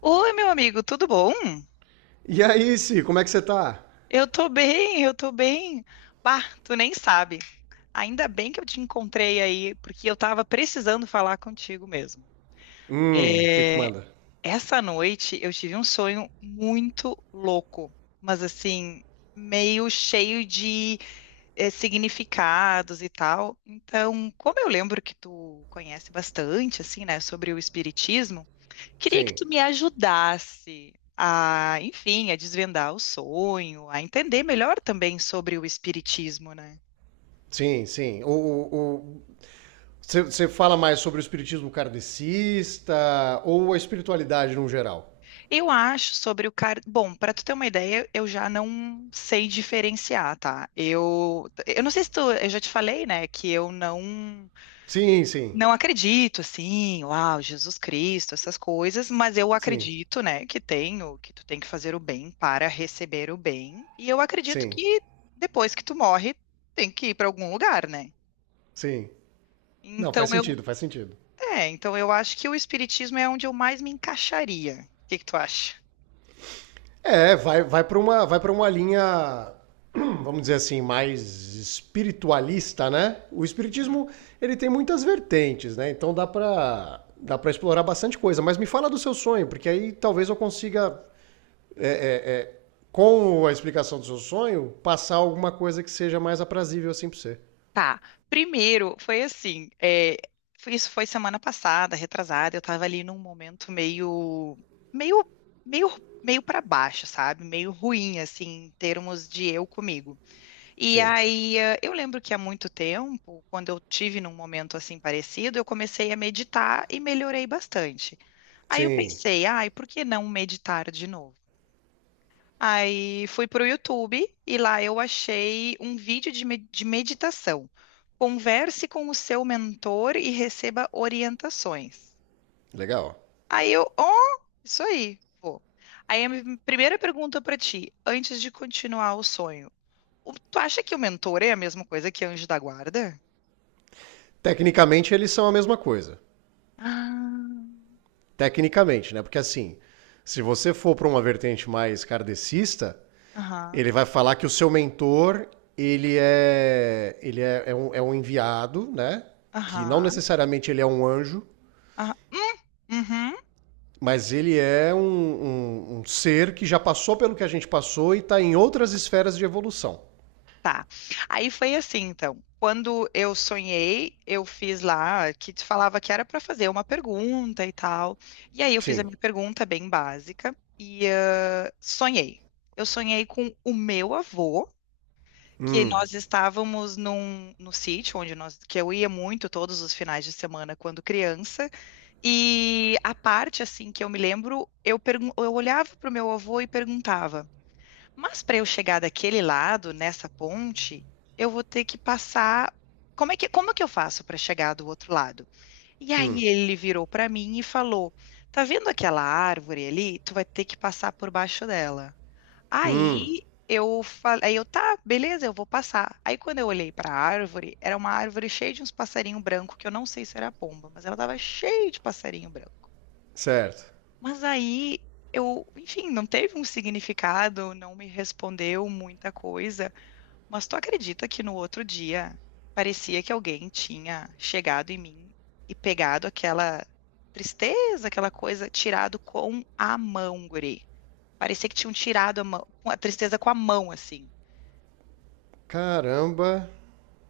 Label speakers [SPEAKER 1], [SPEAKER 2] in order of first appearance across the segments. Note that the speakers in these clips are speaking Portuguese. [SPEAKER 1] Oi, meu amigo, tudo bom?
[SPEAKER 2] E aí, Si, como é que você tá?
[SPEAKER 1] Eu tô bem, eu tô bem. Bah, tu nem sabe. Ainda bem que eu te encontrei aí, porque eu tava precisando falar contigo mesmo.
[SPEAKER 2] O que que
[SPEAKER 1] É,
[SPEAKER 2] manda?
[SPEAKER 1] Essa noite eu tive um sonho muito louco, mas assim, meio cheio de significados e tal. Então, como eu lembro que tu conhece bastante, assim, né, sobre o espiritismo. Queria que
[SPEAKER 2] Sim,
[SPEAKER 1] tu me ajudasse a, enfim, a desvendar o sonho, a entender melhor também sobre o espiritismo, né?
[SPEAKER 2] sim, sim. Você fala mais sobre o espiritismo kardecista ou a espiritualidade no geral?
[SPEAKER 1] Eu acho sobre o car... Bom, para tu ter uma ideia, eu já não sei diferenciar, tá? Eu não sei se tu, eu já te falei, né, que eu não
[SPEAKER 2] Sim, sim,
[SPEAKER 1] não acredito assim, uau, Jesus Cristo, essas coisas, mas eu
[SPEAKER 2] sim,
[SPEAKER 1] acredito, né, que tu tem que fazer o bem para receber o bem, e eu acredito
[SPEAKER 2] sim,
[SPEAKER 1] que depois que tu morre, tem que ir para algum lugar, né?
[SPEAKER 2] sim. Não,
[SPEAKER 1] Então
[SPEAKER 2] faz
[SPEAKER 1] eu,
[SPEAKER 2] sentido, faz sentido.
[SPEAKER 1] então eu acho que o espiritismo é onde eu mais me encaixaria. O que que tu acha?
[SPEAKER 2] É, vai para uma, vai para uma linha, vamos dizer assim, mais espiritualista, né? O
[SPEAKER 1] Uhum.
[SPEAKER 2] espiritismo, ele tem muitas vertentes, né? Então dá para explorar bastante coisa, mas me fala do seu sonho, porque aí talvez eu consiga com a explicação do seu sonho passar alguma coisa que seja mais aprazível assim para você.
[SPEAKER 1] Tá. Primeiro, foi assim, isso foi semana passada, retrasada, eu tava ali num momento meio, meio, meio para baixo, sabe? Meio ruim, assim, em termos de eu comigo. E
[SPEAKER 2] Sim.
[SPEAKER 1] aí, eu lembro que há muito tempo, quando eu tive num momento assim parecido, eu comecei a meditar e melhorei bastante. Aí eu
[SPEAKER 2] Sim,
[SPEAKER 1] pensei, ai, por que não meditar de novo? Aí fui pro YouTube e lá eu achei um vídeo de meditação. Converse com o seu mentor e receba orientações.
[SPEAKER 2] legal.
[SPEAKER 1] Aí eu, oh, isso aí, vou. Aí a minha primeira pergunta para ti, antes de continuar o sonho, tu acha que o mentor é a mesma coisa que anjo da guarda?
[SPEAKER 2] Tecnicamente eles são a mesma coisa.
[SPEAKER 1] Ah,
[SPEAKER 2] Tecnicamente, né? Porque assim, se você for para uma vertente mais kardecista,
[SPEAKER 1] aham,
[SPEAKER 2] ele vai falar que o seu mentor, ele é um enviado, né? Que não
[SPEAKER 1] aham,
[SPEAKER 2] necessariamente ele é um anjo,
[SPEAKER 1] aham. Uhum.
[SPEAKER 2] mas ele é um, um ser que já passou pelo que a gente passou e está em outras esferas de evolução.
[SPEAKER 1] Tá. Aí foi assim, então. Quando eu sonhei, eu fiz lá que te falava que era para fazer uma pergunta e tal. E aí eu fiz a
[SPEAKER 2] Sim,
[SPEAKER 1] minha pergunta bem básica e ah, sonhei. Eu sonhei com o meu avô, que nós estávamos num no sítio onde nós que eu ia muito todos os finais de semana quando criança. E a parte assim que eu me lembro, eu olhava para o meu avô e perguntava mas para eu chegar daquele lado, nessa ponte, eu vou ter que passar. Como é que eu faço para chegar do outro lado? E aí ele virou para mim e falou: Tá vendo aquela árvore ali? Tu vai ter que passar por baixo dela. Aí eu falei, eu tá, beleza, eu vou passar. Aí quando eu olhei para a árvore, era uma árvore cheia de uns passarinhos brancos, que eu não sei se era pomba, mas ela tava cheia de passarinho branco.
[SPEAKER 2] certo.
[SPEAKER 1] Mas aí eu, enfim, não teve um significado, não me respondeu muita coisa. Mas tu acredita que no outro dia parecia que alguém tinha chegado em mim e pegado aquela tristeza, aquela coisa, tirado com a mão, guri. Parecia que tinham tirado a mão, a tristeza com a mão, assim.
[SPEAKER 2] Caramba.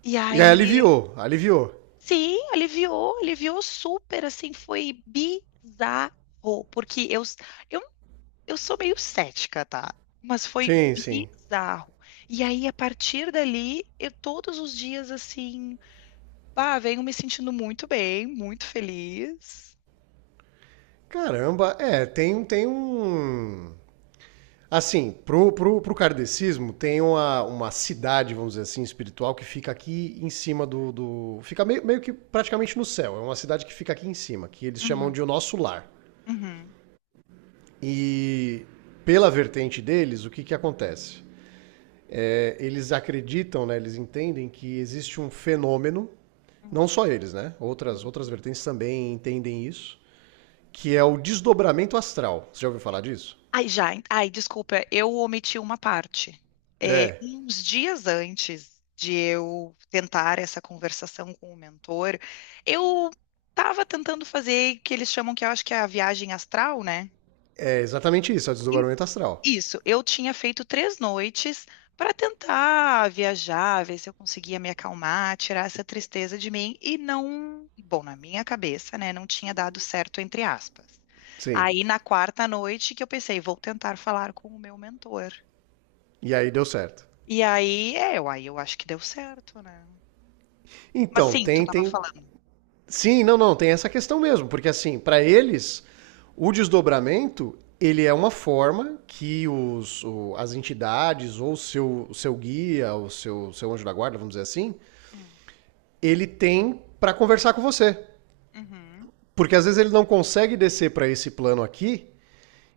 [SPEAKER 1] E
[SPEAKER 2] E aí
[SPEAKER 1] aí,
[SPEAKER 2] aliviou, aliviou.
[SPEAKER 1] sim, aliviou, aliviou super, assim, foi bizarro, porque eu Eu sou meio cética, tá? Mas foi
[SPEAKER 2] Sim, sim.
[SPEAKER 1] bizarro. E aí, a partir dali, eu todos os dias assim, pá, venho me sentindo muito bem, muito feliz.
[SPEAKER 2] Caramba, é, tem um. Assim, pro kardecismo tem uma cidade, vamos dizer assim, espiritual que fica aqui em cima do. Fica meio, meio que praticamente no céu. É uma cidade que fica aqui em cima, que eles chamam
[SPEAKER 1] Uhum,
[SPEAKER 2] de o nosso lar.
[SPEAKER 1] uhum,
[SPEAKER 2] E pela vertente deles, o que acontece? É, eles acreditam, né, eles entendem que existe um fenômeno, não
[SPEAKER 1] uhum,
[SPEAKER 2] só eles, né? Outras, outras
[SPEAKER 1] uhum.
[SPEAKER 2] vertentes também entendem isso, que é o desdobramento astral. Você já ouviu falar disso?
[SPEAKER 1] Ai, já, ai, desculpa, eu omiti uma parte.
[SPEAKER 2] É,
[SPEAKER 1] Uns dias antes de eu tentar essa conversação com o mentor, eu estava tentando fazer o que eles chamam, que eu acho que é a viagem astral, né?
[SPEAKER 2] é exatamente isso, é o desdobramento astral.
[SPEAKER 1] Isso, eu tinha feito 3 noites para tentar viajar, ver se eu conseguia me acalmar, tirar essa tristeza de mim e não, bom, na minha cabeça, né, não tinha dado certo, entre aspas.
[SPEAKER 2] Sim.
[SPEAKER 1] Aí na quarta noite que eu pensei, vou tentar falar com o meu mentor.
[SPEAKER 2] E aí deu certo.
[SPEAKER 1] E aí, aí eu acho que deu certo, né? Mas
[SPEAKER 2] Então,
[SPEAKER 1] sim, tu
[SPEAKER 2] tem,
[SPEAKER 1] estava
[SPEAKER 2] tem.
[SPEAKER 1] falando.
[SPEAKER 2] Sim, não, não, tem essa questão mesmo, porque assim, para eles, o desdobramento ele é uma forma que as entidades ou o seu, seu guia, o seu, seu anjo da guarda, vamos dizer assim,
[SPEAKER 1] Hum.
[SPEAKER 2] ele tem para conversar com você.
[SPEAKER 1] Uhum,
[SPEAKER 2] Porque às vezes ele não consegue descer para esse plano aqui.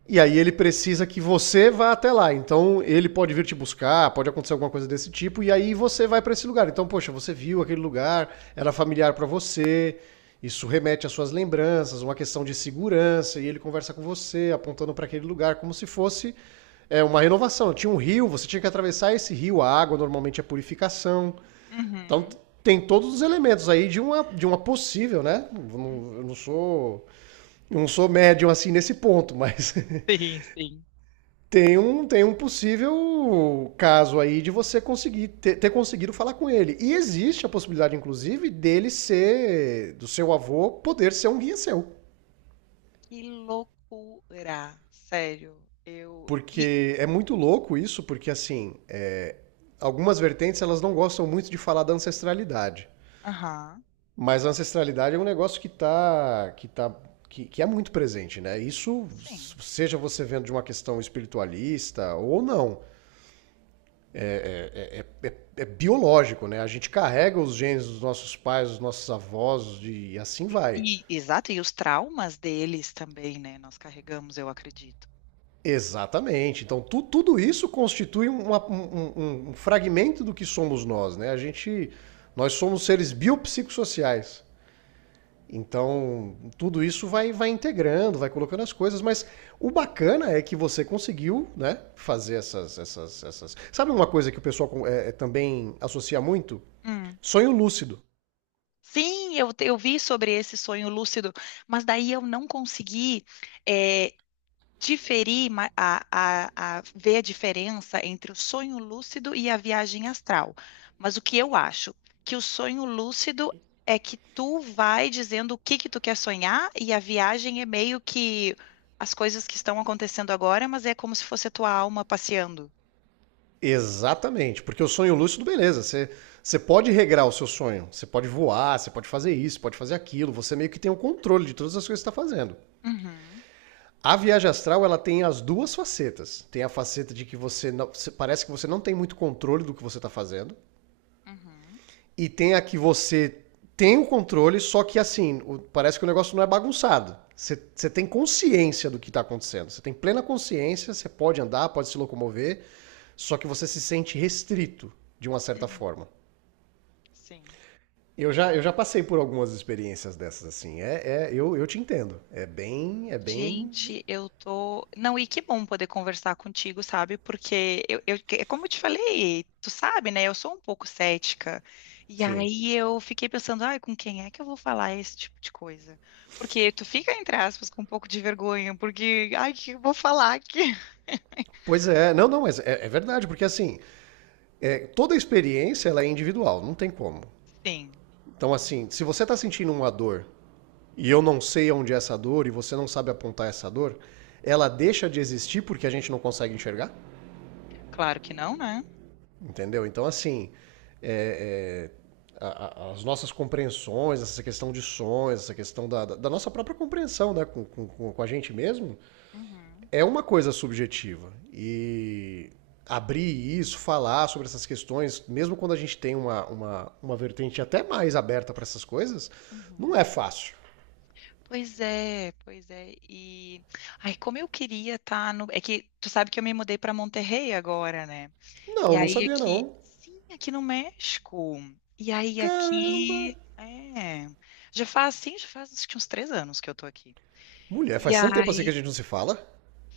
[SPEAKER 2] E aí ele precisa que você vá até lá. Então ele pode vir te buscar, pode acontecer alguma coisa desse tipo, e aí você vai para esse lugar. Então, poxa, você viu aquele lugar, era familiar para você, isso remete às suas lembranças, uma questão de segurança, e ele conversa com você, apontando para aquele lugar como se fosse é, uma renovação. Tinha um rio, você tinha que atravessar esse rio, a água normalmente é purificação. Então
[SPEAKER 1] uhum.
[SPEAKER 2] tem todos os elementos aí de uma possível, né? Eu não sou médium assim nesse ponto, mas
[SPEAKER 1] Sim, sim.
[SPEAKER 2] tem um, tem um possível caso aí de você conseguir ter, ter conseguido falar com ele. E existe a possibilidade, inclusive, dele ser, do seu avô, poder ser um guia seu.
[SPEAKER 1] Que loucura, sério.
[SPEAKER 2] Porque é muito louco isso, porque assim, é, algumas vertentes elas não gostam muito de falar da ancestralidade.
[SPEAKER 1] Aham,
[SPEAKER 2] Mas a ancestralidade é um negócio que tá que é muito presente, né? Isso,
[SPEAKER 1] sim.
[SPEAKER 2] seja você vendo de uma questão espiritualista ou não. É, é biológico, né? A gente carrega os genes dos nossos pais, dos nossos avós de, e assim vai.
[SPEAKER 1] E, exato, e os traumas deles também, né? Nós carregamos, eu acredito.
[SPEAKER 2] Exatamente. Então, tudo isso constitui uma- um, um fragmento do que somos nós, né? A gente, nós somos seres biopsicossociais. Então, tudo isso vai, vai integrando, vai colocando as coisas, mas o bacana é que você conseguiu, né, fazer essas... Sabe uma coisa que o pessoal é, é, também associa muito?
[SPEAKER 1] Hum.
[SPEAKER 2] Sonho lúcido.
[SPEAKER 1] Sim, eu vi sobre esse sonho lúcido, mas daí eu não consegui. eh, diferir ma- a, a ver a diferença entre o sonho lúcido e a viagem astral. Mas o que eu acho? Que o sonho lúcido é que tu vai dizendo o que que tu quer sonhar e a viagem é meio que as coisas que estão acontecendo agora, mas é como se fosse a tua alma passeando.
[SPEAKER 2] Exatamente, porque o sonho lúcido, beleza, você, você pode regrar o seu sonho, você pode voar, você pode fazer isso, pode fazer aquilo, você meio que tem o controle de todas as coisas que está fazendo.
[SPEAKER 1] Uhum,
[SPEAKER 2] A viagem astral, ela tem as duas facetas. Tem a faceta de que você não- parece que você não tem muito controle do que você está fazendo,
[SPEAKER 1] uhum,
[SPEAKER 2] e tem a que você tem o controle, só que assim, parece que o negócio não é bagunçado. Você tem consciência do que está acontecendo. Você tem plena consciência, você pode andar, pode se locomover, só que você se sente restrito de uma certa
[SPEAKER 1] uhum.
[SPEAKER 2] forma.
[SPEAKER 1] Sim.
[SPEAKER 2] Eu já passei por algumas experiências dessas, assim. É, é- eu te entendo. É bem. É bem.
[SPEAKER 1] Gente, eu tô. Não, e que bom poder conversar contigo, sabe? Porque é como eu te falei, tu sabe, né? Eu sou um pouco cética. E
[SPEAKER 2] Sim.
[SPEAKER 1] aí eu fiquei pensando, ai, com quem é que eu vou falar esse tipo de coisa? Porque tu fica, entre aspas, com um pouco de vergonha, porque, ai, o que eu vou falar aqui?
[SPEAKER 2] Pois é, não, não, mas é, é verdade, porque assim, é, toda experiência ela é individual, não tem como.
[SPEAKER 1] Sim,
[SPEAKER 2] Então, assim, se você está sentindo uma dor e eu não sei onde é essa dor e você não sabe apontar essa dor, ela deixa de existir porque a gente não consegue enxergar,
[SPEAKER 1] claro que não, né?
[SPEAKER 2] entendeu? Então, assim, é, é, as nossas compreensões, essa questão de sonhos, essa questão da, da nossa própria compreensão né, com, com a gente mesmo,
[SPEAKER 1] Uhum,
[SPEAKER 2] é uma coisa subjetiva. E abrir isso, falar sobre essas questões, mesmo quando a gente tem uma vertente até mais aberta para essas coisas, não
[SPEAKER 1] uhum.
[SPEAKER 2] é fácil.
[SPEAKER 1] Pois é, pois é. E ai, como eu queria estar no. É que tu sabe que eu me mudei para Monterrey agora, né? E
[SPEAKER 2] Não, não
[SPEAKER 1] aí
[SPEAKER 2] sabia
[SPEAKER 1] aqui,
[SPEAKER 2] não.
[SPEAKER 1] sim, aqui no México. E aí
[SPEAKER 2] Caramba!
[SPEAKER 1] aqui. Já faz, sim, já faz acho que uns 3 anos que eu tô aqui.
[SPEAKER 2] Mulher,
[SPEAKER 1] E
[SPEAKER 2] faz tanto tempo assim que
[SPEAKER 1] aí,
[SPEAKER 2] a gente não se fala.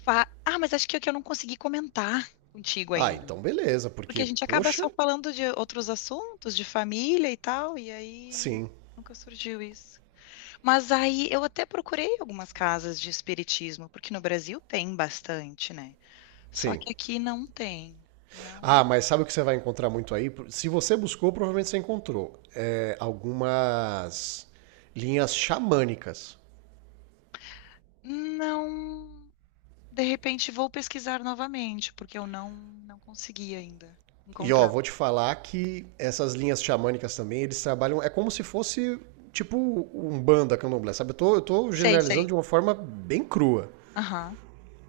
[SPEAKER 1] mas acho que é que eu não consegui comentar contigo
[SPEAKER 2] Ah,
[SPEAKER 1] ainda,
[SPEAKER 2] então beleza,
[SPEAKER 1] porque
[SPEAKER 2] porque,
[SPEAKER 1] a gente acaba só
[SPEAKER 2] poxa,
[SPEAKER 1] falando de outros assuntos, de família e tal, e aí
[SPEAKER 2] sim,
[SPEAKER 1] nunca surgiu isso. Mas aí eu até procurei algumas casas de espiritismo, porque no Brasil tem bastante, né? Só
[SPEAKER 2] sim.
[SPEAKER 1] que aqui não tem. Não,
[SPEAKER 2] Ah, mas sabe o que você vai encontrar muito aí? Se você buscou, provavelmente você encontrou é, algumas linhas xamânicas.
[SPEAKER 1] não. De repente vou pesquisar novamente, porque eu não consegui ainda
[SPEAKER 2] E ó,
[SPEAKER 1] encontrar.
[SPEAKER 2] vou te falar que essas linhas xamânicas também, eles trabalham. É como se fosse tipo um banda candomblé, sabe? Eu tô
[SPEAKER 1] Sei,
[SPEAKER 2] generalizando
[SPEAKER 1] sei.
[SPEAKER 2] de uma forma bem crua.
[SPEAKER 1] Aham.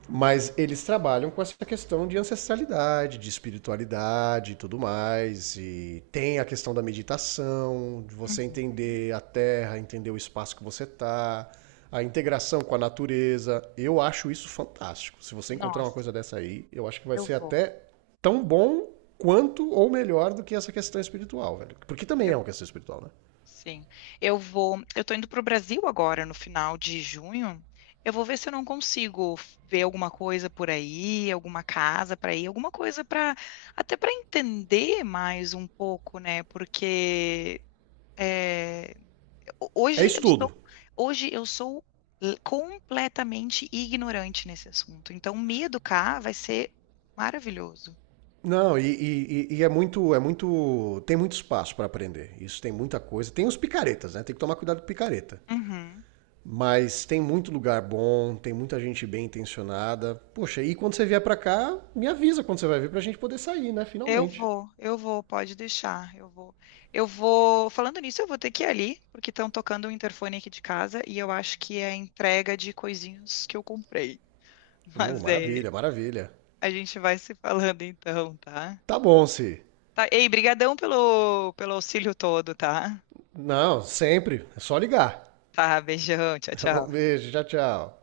[SPEAKER 2] Mas eles trabalham com essa questão de ancestralidade, de espiritualidade e tudo mais. E tem a questão da meditação, de você
[SPEAKER 1] Uhum.
[SPEAKER 2] entender a terra, entender o espaço que você está, a integração com a natureza. Eu acho isso fantástico. Se você encontrar uma
[SPEAKER 1] Nossa,
[SPEAKER 2] coisa dessa aí, eu acho que vai
[SPEAKER 1] eu
[SPEAKER 2] ser
[SPEAKER 1] vou.
[SPEAKER 2] até tão bom quanto ou melhor do que essa questão espiritual, velho. Porque também é uma questão espiritual, né?
[SPEAKER 1] Sim. Eu tô indo pro Brasil agora no final de junho. Eu vou ver se eu não consigo ver alguma coisa por aí, alguma casa para ir, alguma coisa para entender mais um pouco, né? Porque é,
[SPEAKER 2] É
[SPEAKER 1] hoje eu
[SPEAKER 2] estudo.
[SPEAKER 1] sou completamente ignorante nesse assunto. Então me educar vai ser maravilhoso.
[SPEAKER 2] Não, e, e é muito, tem muito espaço para aprender. Isso tem muita coisa. Tem os picaretas, né? Tem que tomar cuidado com picareta. Mas tem muito lugar bom, tem muita gente bem intencionada. Poxa, e quando você vier para cá, me avisa quando você vai vir pra gente poder sair, né? Finalmente.
[SPEAKER 1] Eu vou, pode deixar, eu vou. Eu vou, falando nisso, eu vou ter que ir ali, porque estão tocando o interfone aqui de casa e eu acho que é a entrega de coisinhas que eu comprei. Mas
[SPEAKER 2] Maravilha, maravilha.
[SPEAKER 1] a gente vai se falando então, tá?
[SPEAKER 2] Tá bom, Si.
[SPEAKER 1] Tá, ei, brigadão pelo auxílio todo, tá?
[SPEAKER 2] Não, sempre. É só ligar.
[SPEAKER 1] Tá, beijão, tchau,
[SPEAKER 2] Tá
[SPEAKER 1] tchau.
[SPEAKER 2] bom, beijo, tchau, tchau.